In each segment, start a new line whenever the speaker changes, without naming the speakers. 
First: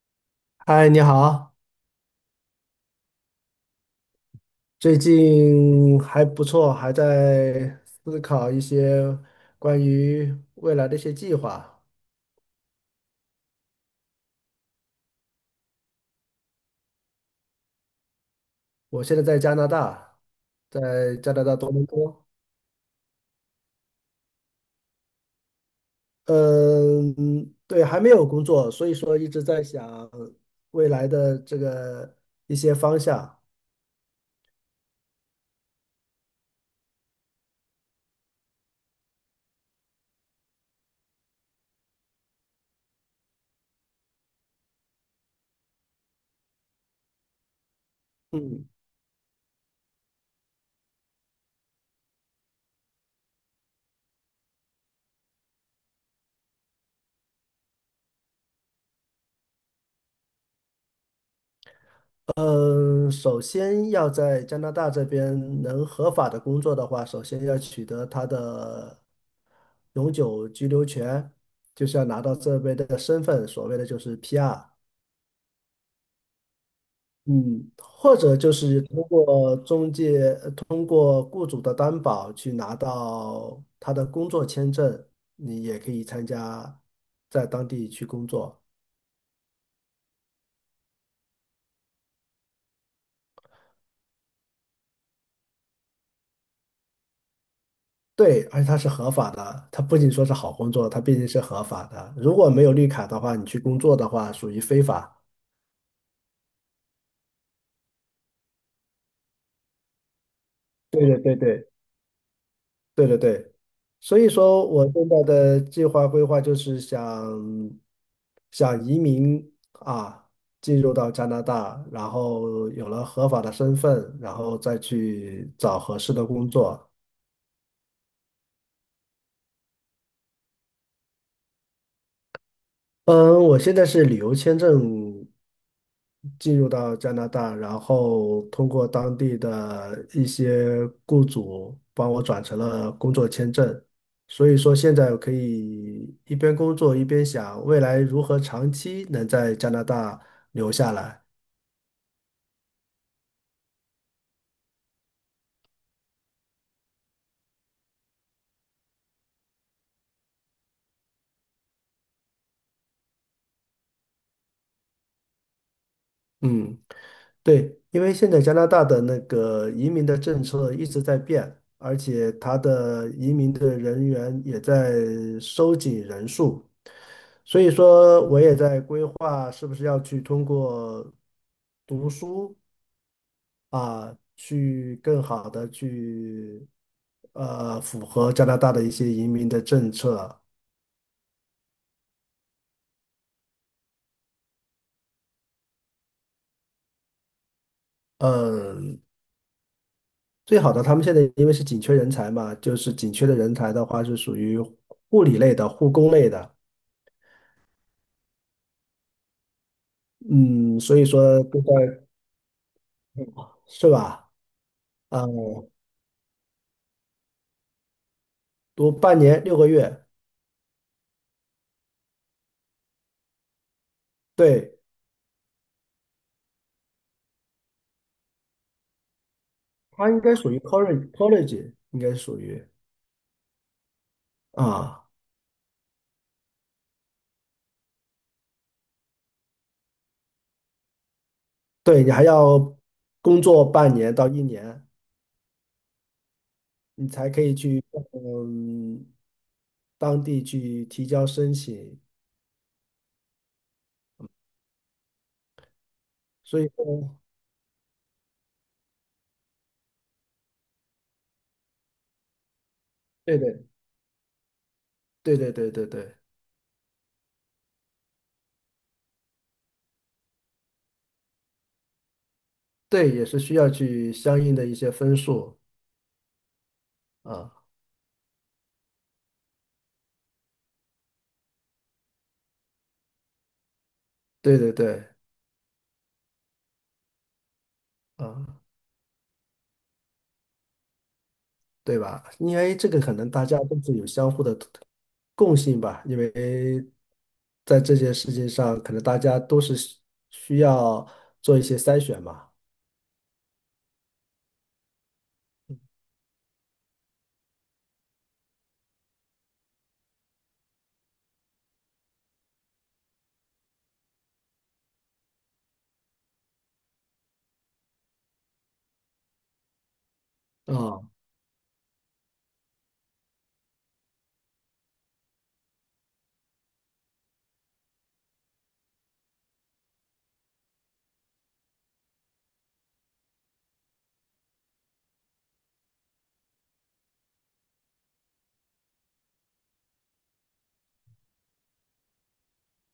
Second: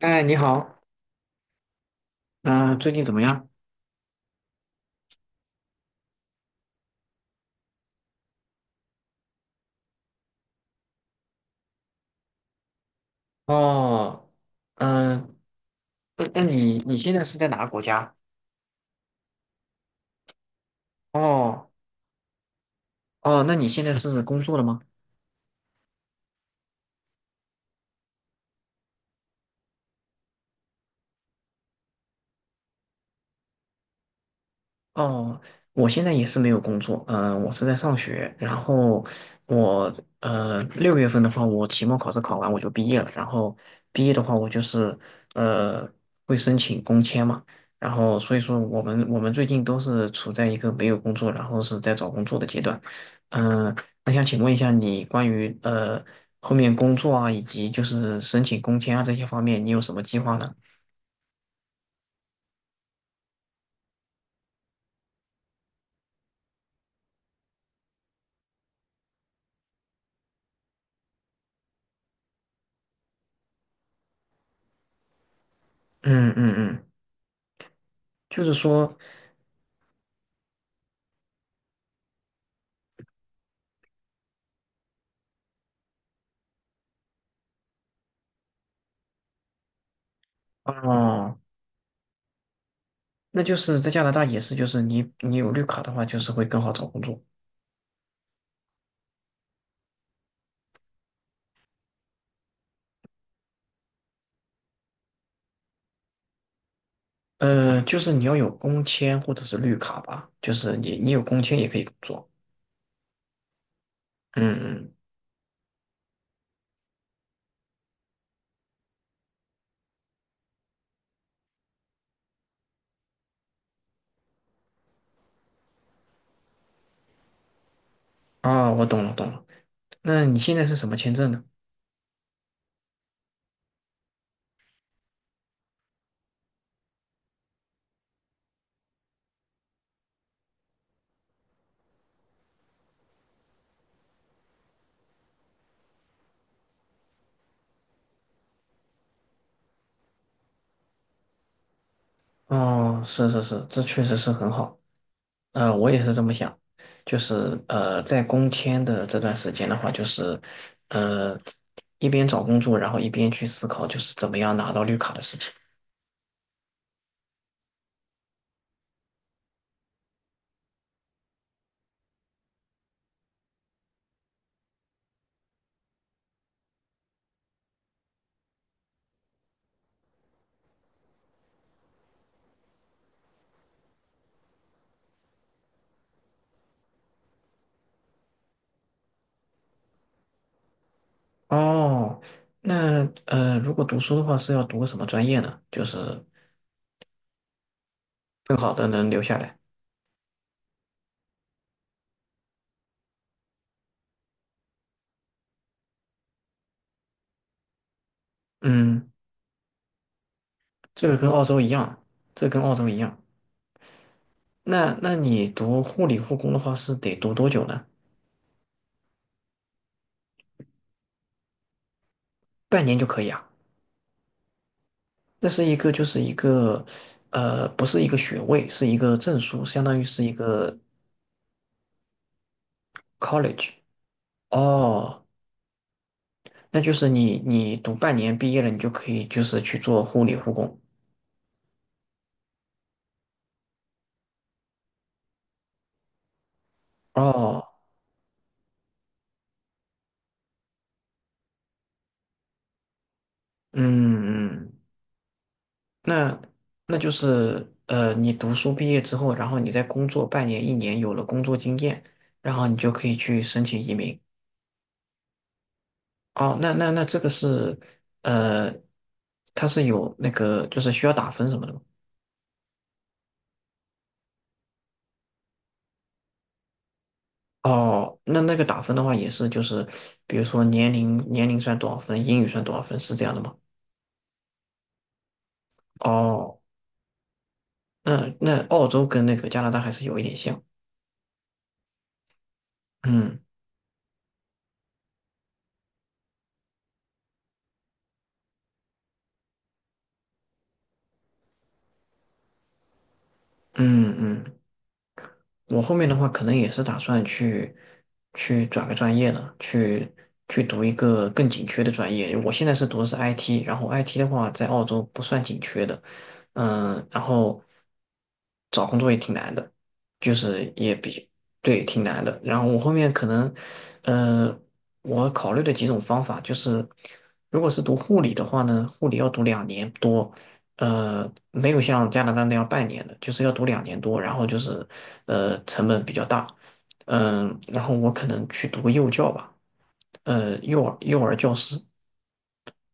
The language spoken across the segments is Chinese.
哎，你好。
嗨，你好，
嗯、最近怎么样？
最近还不错，还在思考一些关于未来的一些计划。
哦。嗯、那你现在是在哪个国家？
我现在在加拿大，在加拿大
哦
多伦多。
哦，那你现在是工作了吗？
嗯，对，还没有工作，所以说一直在想未来的这个一些方向。
哦，我现在也是没有工作。嗯、我是在上学，然后我六月份的话，我期末考试考完我就毕业了，然后毕业的话，我就是呃会申请工签嘛，然后所以说
嗯。
我们最近都是处在一个没有工作，然后是在找工作的阶段。嗯、那想请问一下你关于后面工作啊，以及就是申请工签啊这些方面，你有什么计划呢？
嗯，首先要在加拿大这边能合法的工作的话，首先要取得他的永久居留权，就是要拿到这边的身份，所谓的就是 PR。
嗯嗯嗯。
嗯，或者
就
就
是
是
说，
通过中介，通过雇主的担保去拿到他的工作签证，你也可以参加在当地去工作。
哦。那就是在加拿大也是，就是你有绿卡的话，就是会更好找工作。
对，而且它是合法的，它不仅说是好工作，它毕竟是合法的。如果没有绿卡的话，你去工作的话，属于非法。
呃，就是你要有工签或者是绿卡吧，就是你
对
你
对
有
对
工签也
对
可以做。
对对对，所以
嗯
说我
嗯。
现在的计划规划就是想移民啊，进入到加拿大，然后有了合法的身份，然后再去找合适的工作。
啊，我懂了懂了。那你现在是什么签证呢？
嗯，我现在是旅游签证进入到加拿大，然后通过当地的一些雇主帮我转成了工作签证，所以说现在我可以一边工作一边想未来如何长期能在加拿大留下来。
哦，是是是，这确实是很好。呃，我也是这么想，就是呃，在工签的这段时间的话，就是呃，一边找工作，然后一边去思考，就是怎么样拿到绿卡的事情。
嗯。对，因为现在加拿大的那个移民的政策一直在变，而且它的移民的人员也在收紧人数，所以说我也在规划是不是要去通过读书啊，去更好的去符合加拿大的一些移民的政策。
哦，那呃，如果读书的话是要读个什么专业呢？就是更好的
嗯，
能留下来。
最好的他们现在因为是紧缺人才嘛，就是紧缺的人才的话是属于护理类的、护工类的。
嗯，
嗯，所以
这个跟
说
澳洲
就
一样，
在。
这跟澳洲一样。
是吧？
那那
啊、
你读护理护工的话是得读多久呢？
读半年6个月。
半年就可以啊。
对，
那是一个就是一个，呃，不是一个学位，是一个证书，相当于
它应
是一
该属于
个
college，应该属于
college。
啊，
哦，那就是你读半年毕业了，你就可以就是去做护理护工。
对你还要工作半年到1年，你才可以
哦，
去嗯当地去提交申请。
嗯嗯。那
所以
那就
说，
是呃，你读书毕业之后，然后你在工作半年、一年，有了工作经验，然后你就可以
对
去
对
申请移民。
对对对对对
哦，那那那这个是呃，它是有那个就是需要打分什么的吗？
对，也是需要去相应的一些分数啊，
哦，那那个打分的话也是就是，比如说年龄算多少分，英语算多少分，是这样的吗？
对对对
哦，
啊。
那那澳洲跟那个加拿大还是有一点像。
对吧？因为这个可能
嗯
大家都是有相互的共性吧，因为在这件事情上，可能大家都是需要做一些筛选嘛。
嗯嗯。我后面的话可能也是打算去去转个专业了，去去读一个更紧缺的专业。我现在是读的是 IT，然后 IT 的话在澳洲不算紧缺的。嗯，然后找工作也挺难的，就是也
啊，
比对挺难的。然后我后面可能，呃，我考虑的几种方法就是，如果是读护理的话呢，护理要读两年多，呃，没有像加拿大那样半年的，就是要读两年多，然后就是，呃，成本比较大。然后我可能去读幼教吧，呃，幼儿教师，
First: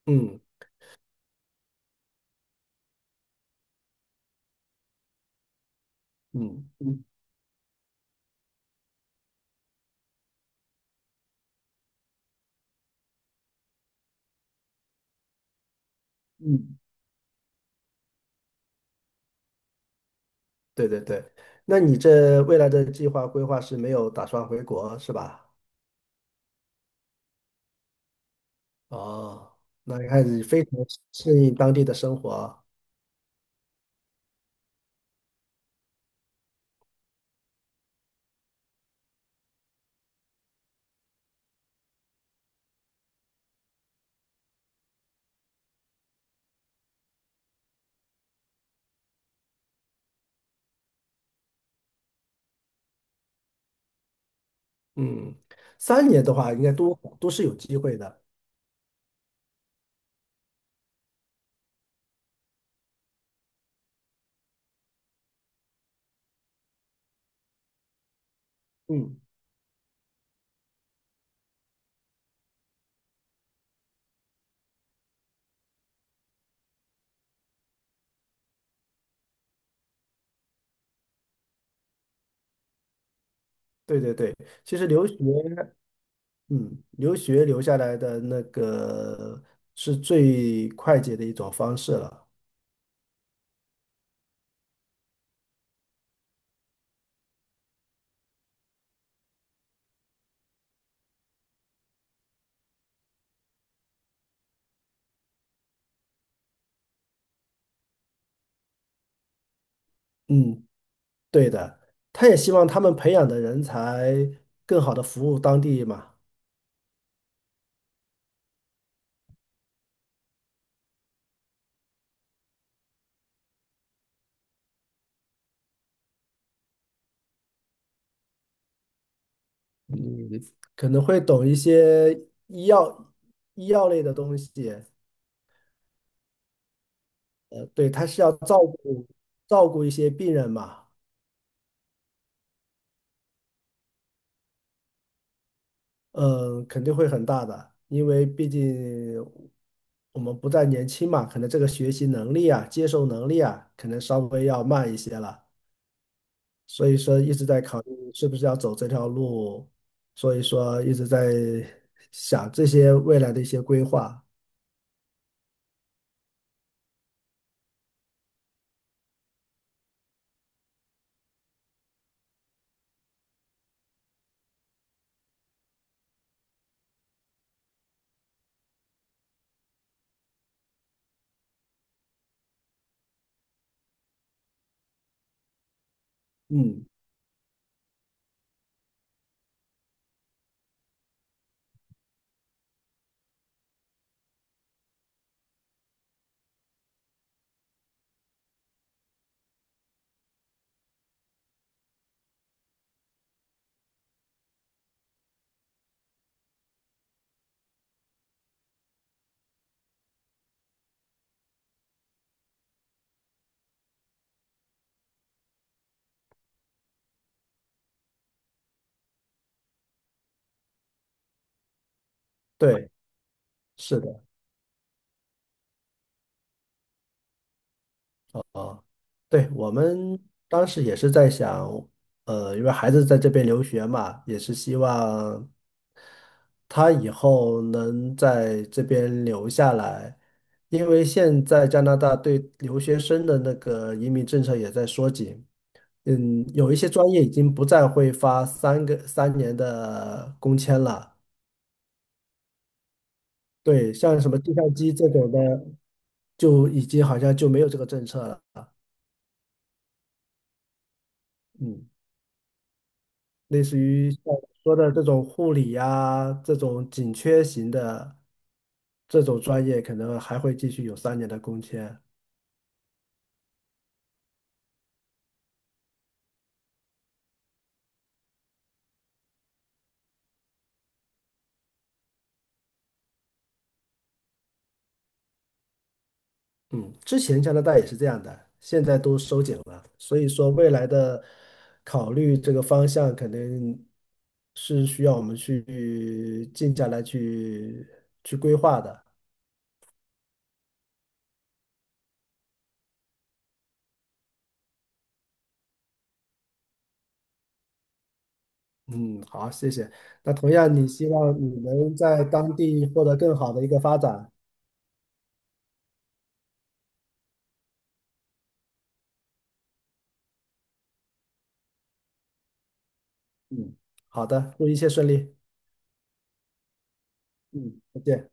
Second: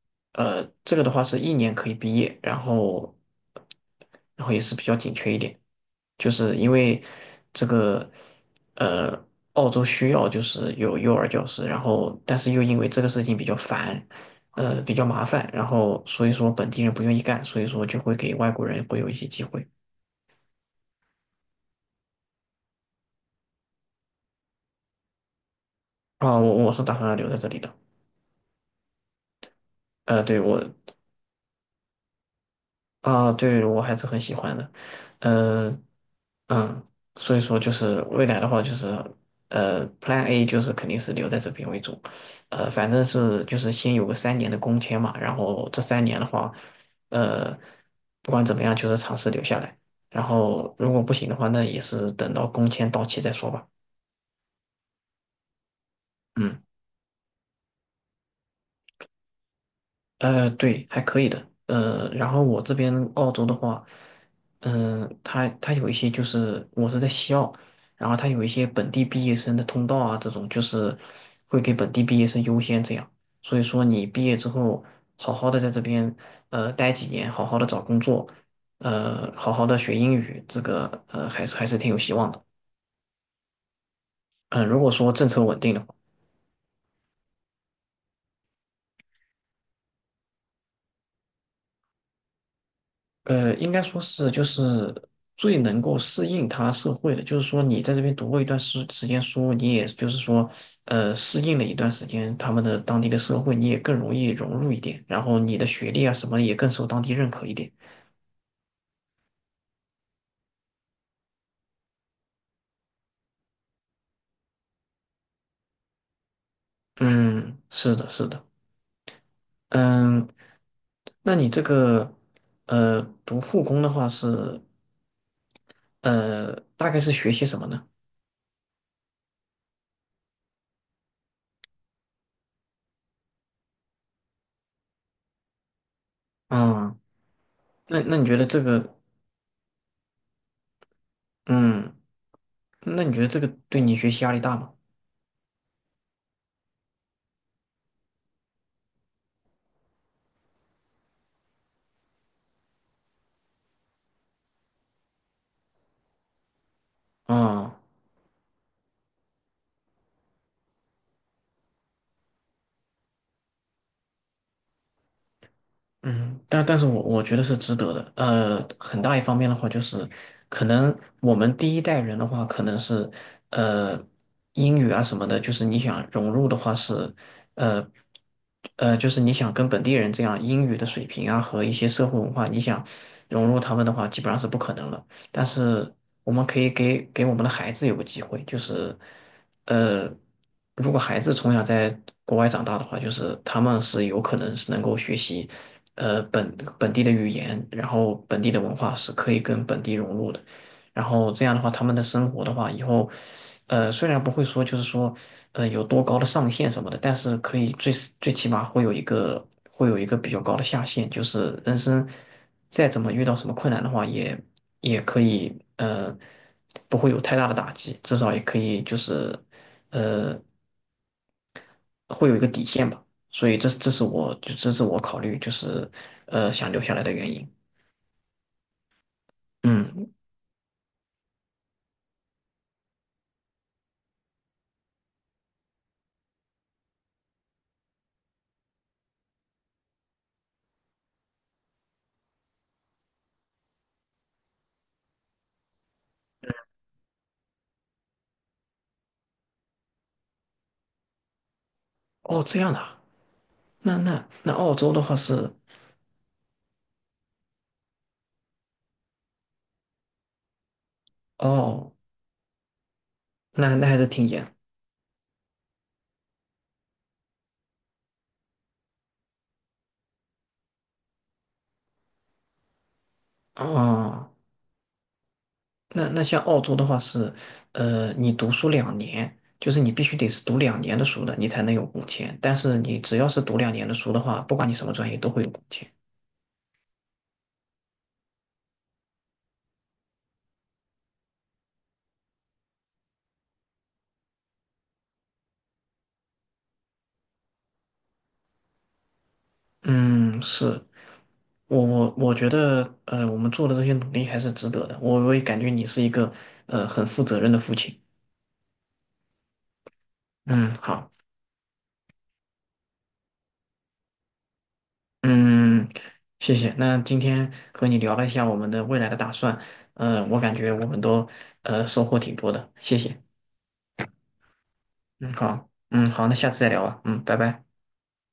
嗯
呃，这个的话是一年可以毕业，然后然后也是比较紧缺一点，就是因
嗯
为
嗯
这个呃，澳洲需要就是有幼儿教师，然后但是又因为这个事情比较烦，呃，比较麻烦，然后所以说本
嗯，
地人不愿意干，所以说就会给外国人会有一些机会。
对对对。那你这未来的计划规划是没有打算回国是吧？
啊，我我是打算留在这里的，
哦，那你
呃，
看
对
你
我
非常适应当地的生活。
啊，对，我还是很喜欢的，呃，嗯，所以说就是未来的话，就是呃，Plan A 就是肯定是留在这边为主，呃，反正是就是先有个三年的工签嘛，然后这三年的话，呃，不管怎么样，就是尝试留下来，然后如果不行的话，那也是等到工签到期再说吧。
嗯，三年的话，
嗯。
应该都是有机会的。
呃，对，还可以的。呃，然后我这边澳洲的话，它有一些就是我是在西澳，然后它有一些本地
嗯，
毕业生的通道啊，这种就是会给本地毕业生优先这样。所以说你毕业之后，好好的在这边呃待几年，好好的找工作，呃，好好的学英语，这个呃还是还是挺有希望的。
对对对，
嗯、
其
如
实
果
留
说
学。
政策稳定的话。
嗯，留学留下来的那个是最快捷的一种方式了。
呃，应该说是就是最能够适应他社会的，就是说你在这边读过一段时间书，你也就是说，呃，适应了一段时间他们的当地的社会，你也更容易融入一点，然后你的学历啊什么也更受当地认可一点。
嗯，对的，他也希望他们培养的人才更好的服务当地嘛。
嗯，是的，是的。嗯，那你这个呃读护工的话是呃大概是学些什么呢？
嗯，可能会懂一些医药医药类的东西。
嗯，
对，
那
他
那
是
你
要
觉得
照
这个
顾照顾一些病人嘛。
嗯，那你觉得这个对你学习压力大吗？
嗯，肯定会很大的，因为毕竟我们不再年轻嘛，可能这个学习能力啊、接受能力啊，可能稍微要慢一些了。所以说一直在
嗯。
考虑是不是要走这条路，所以说一直在想这些未来的一些规划。
嗯，但但是我觉得是值得的。呃，很大一方面的话，就是可能我们第一代人的话，可能是呃英语啊什么的，就是你想融入的话是呃呃，就是你想跟本地人这样英语的水平啊和一些社会文化，你想融入他们的话，基本上是不可能了。但是我们可以
嗯，
给我们的孩子有个机会，就是呃，如果孩子从小在国外长大的话，就是他们是有可能是能够学习。呃本地的语言，然后本地的文化是可以跟本地融入的。然后这样的话，他们的生活的话，以后，呃，虽然不会说就是说，呃，有多高的上限什么的，但是可以最最起码会有一个会有一个比较高的下限，就是人生再怎么遇到什么困难的话，也也可以呃不会有太大的打击，至少也可以就是呃会有一个底线
对，
吧。所以这
是
是
的。
我就这是我考虑就是呃想留下来的原因。
啊，对，我
嗯，
们当时也是在想，因为孩子在这边留学嘛，也是希望他以后能在这边留下来，因为现在加拿大对留学生的那个移民政策也在缩紧。嗯，有一些专业已经不再会发3个三年的工签了。
哦，这样的啊，
对，
那
像
那
什么计
那澳
算
洲
机
的
这
话
种的，
是，
就已经好像就没有这个政策了。嗯，
哦，
类
那
似
那还是
于像
挺严
我说的这种护理呀、这种紧缺型的这种专业，可能还会继续有三年的工签。
哦。那那像澳洲的话是，呃，你读书两年，就是你必须得是读两年的书的，你才能有工签。但是你只要是读两年的书的话，不管你什么专业都会有工签。
嗯，之前加拿大也是这样的，现在都收紧了，所以说未来的考虑这个方向肯定是需要我们去静下来去规划的。
嗯，是我觉得，呃，我们做的这些努力还是值得的。我也感觉你是一个，呃，很负责任的父亲。
嗯，好，谢谢。那同样，
嗯，
你希
好。
望你能在当地获得更好的一个发展。
嗯，谢谢。那今天和你聊了一下我们的未来的打算，呃，我感觉我们都呃收获挺多的，谢谢。
嗯，好的，祝一切顺
嗯，
利。
好，嗯，好，那下次再聊吧。嗯，拜拜。
嗯，再见。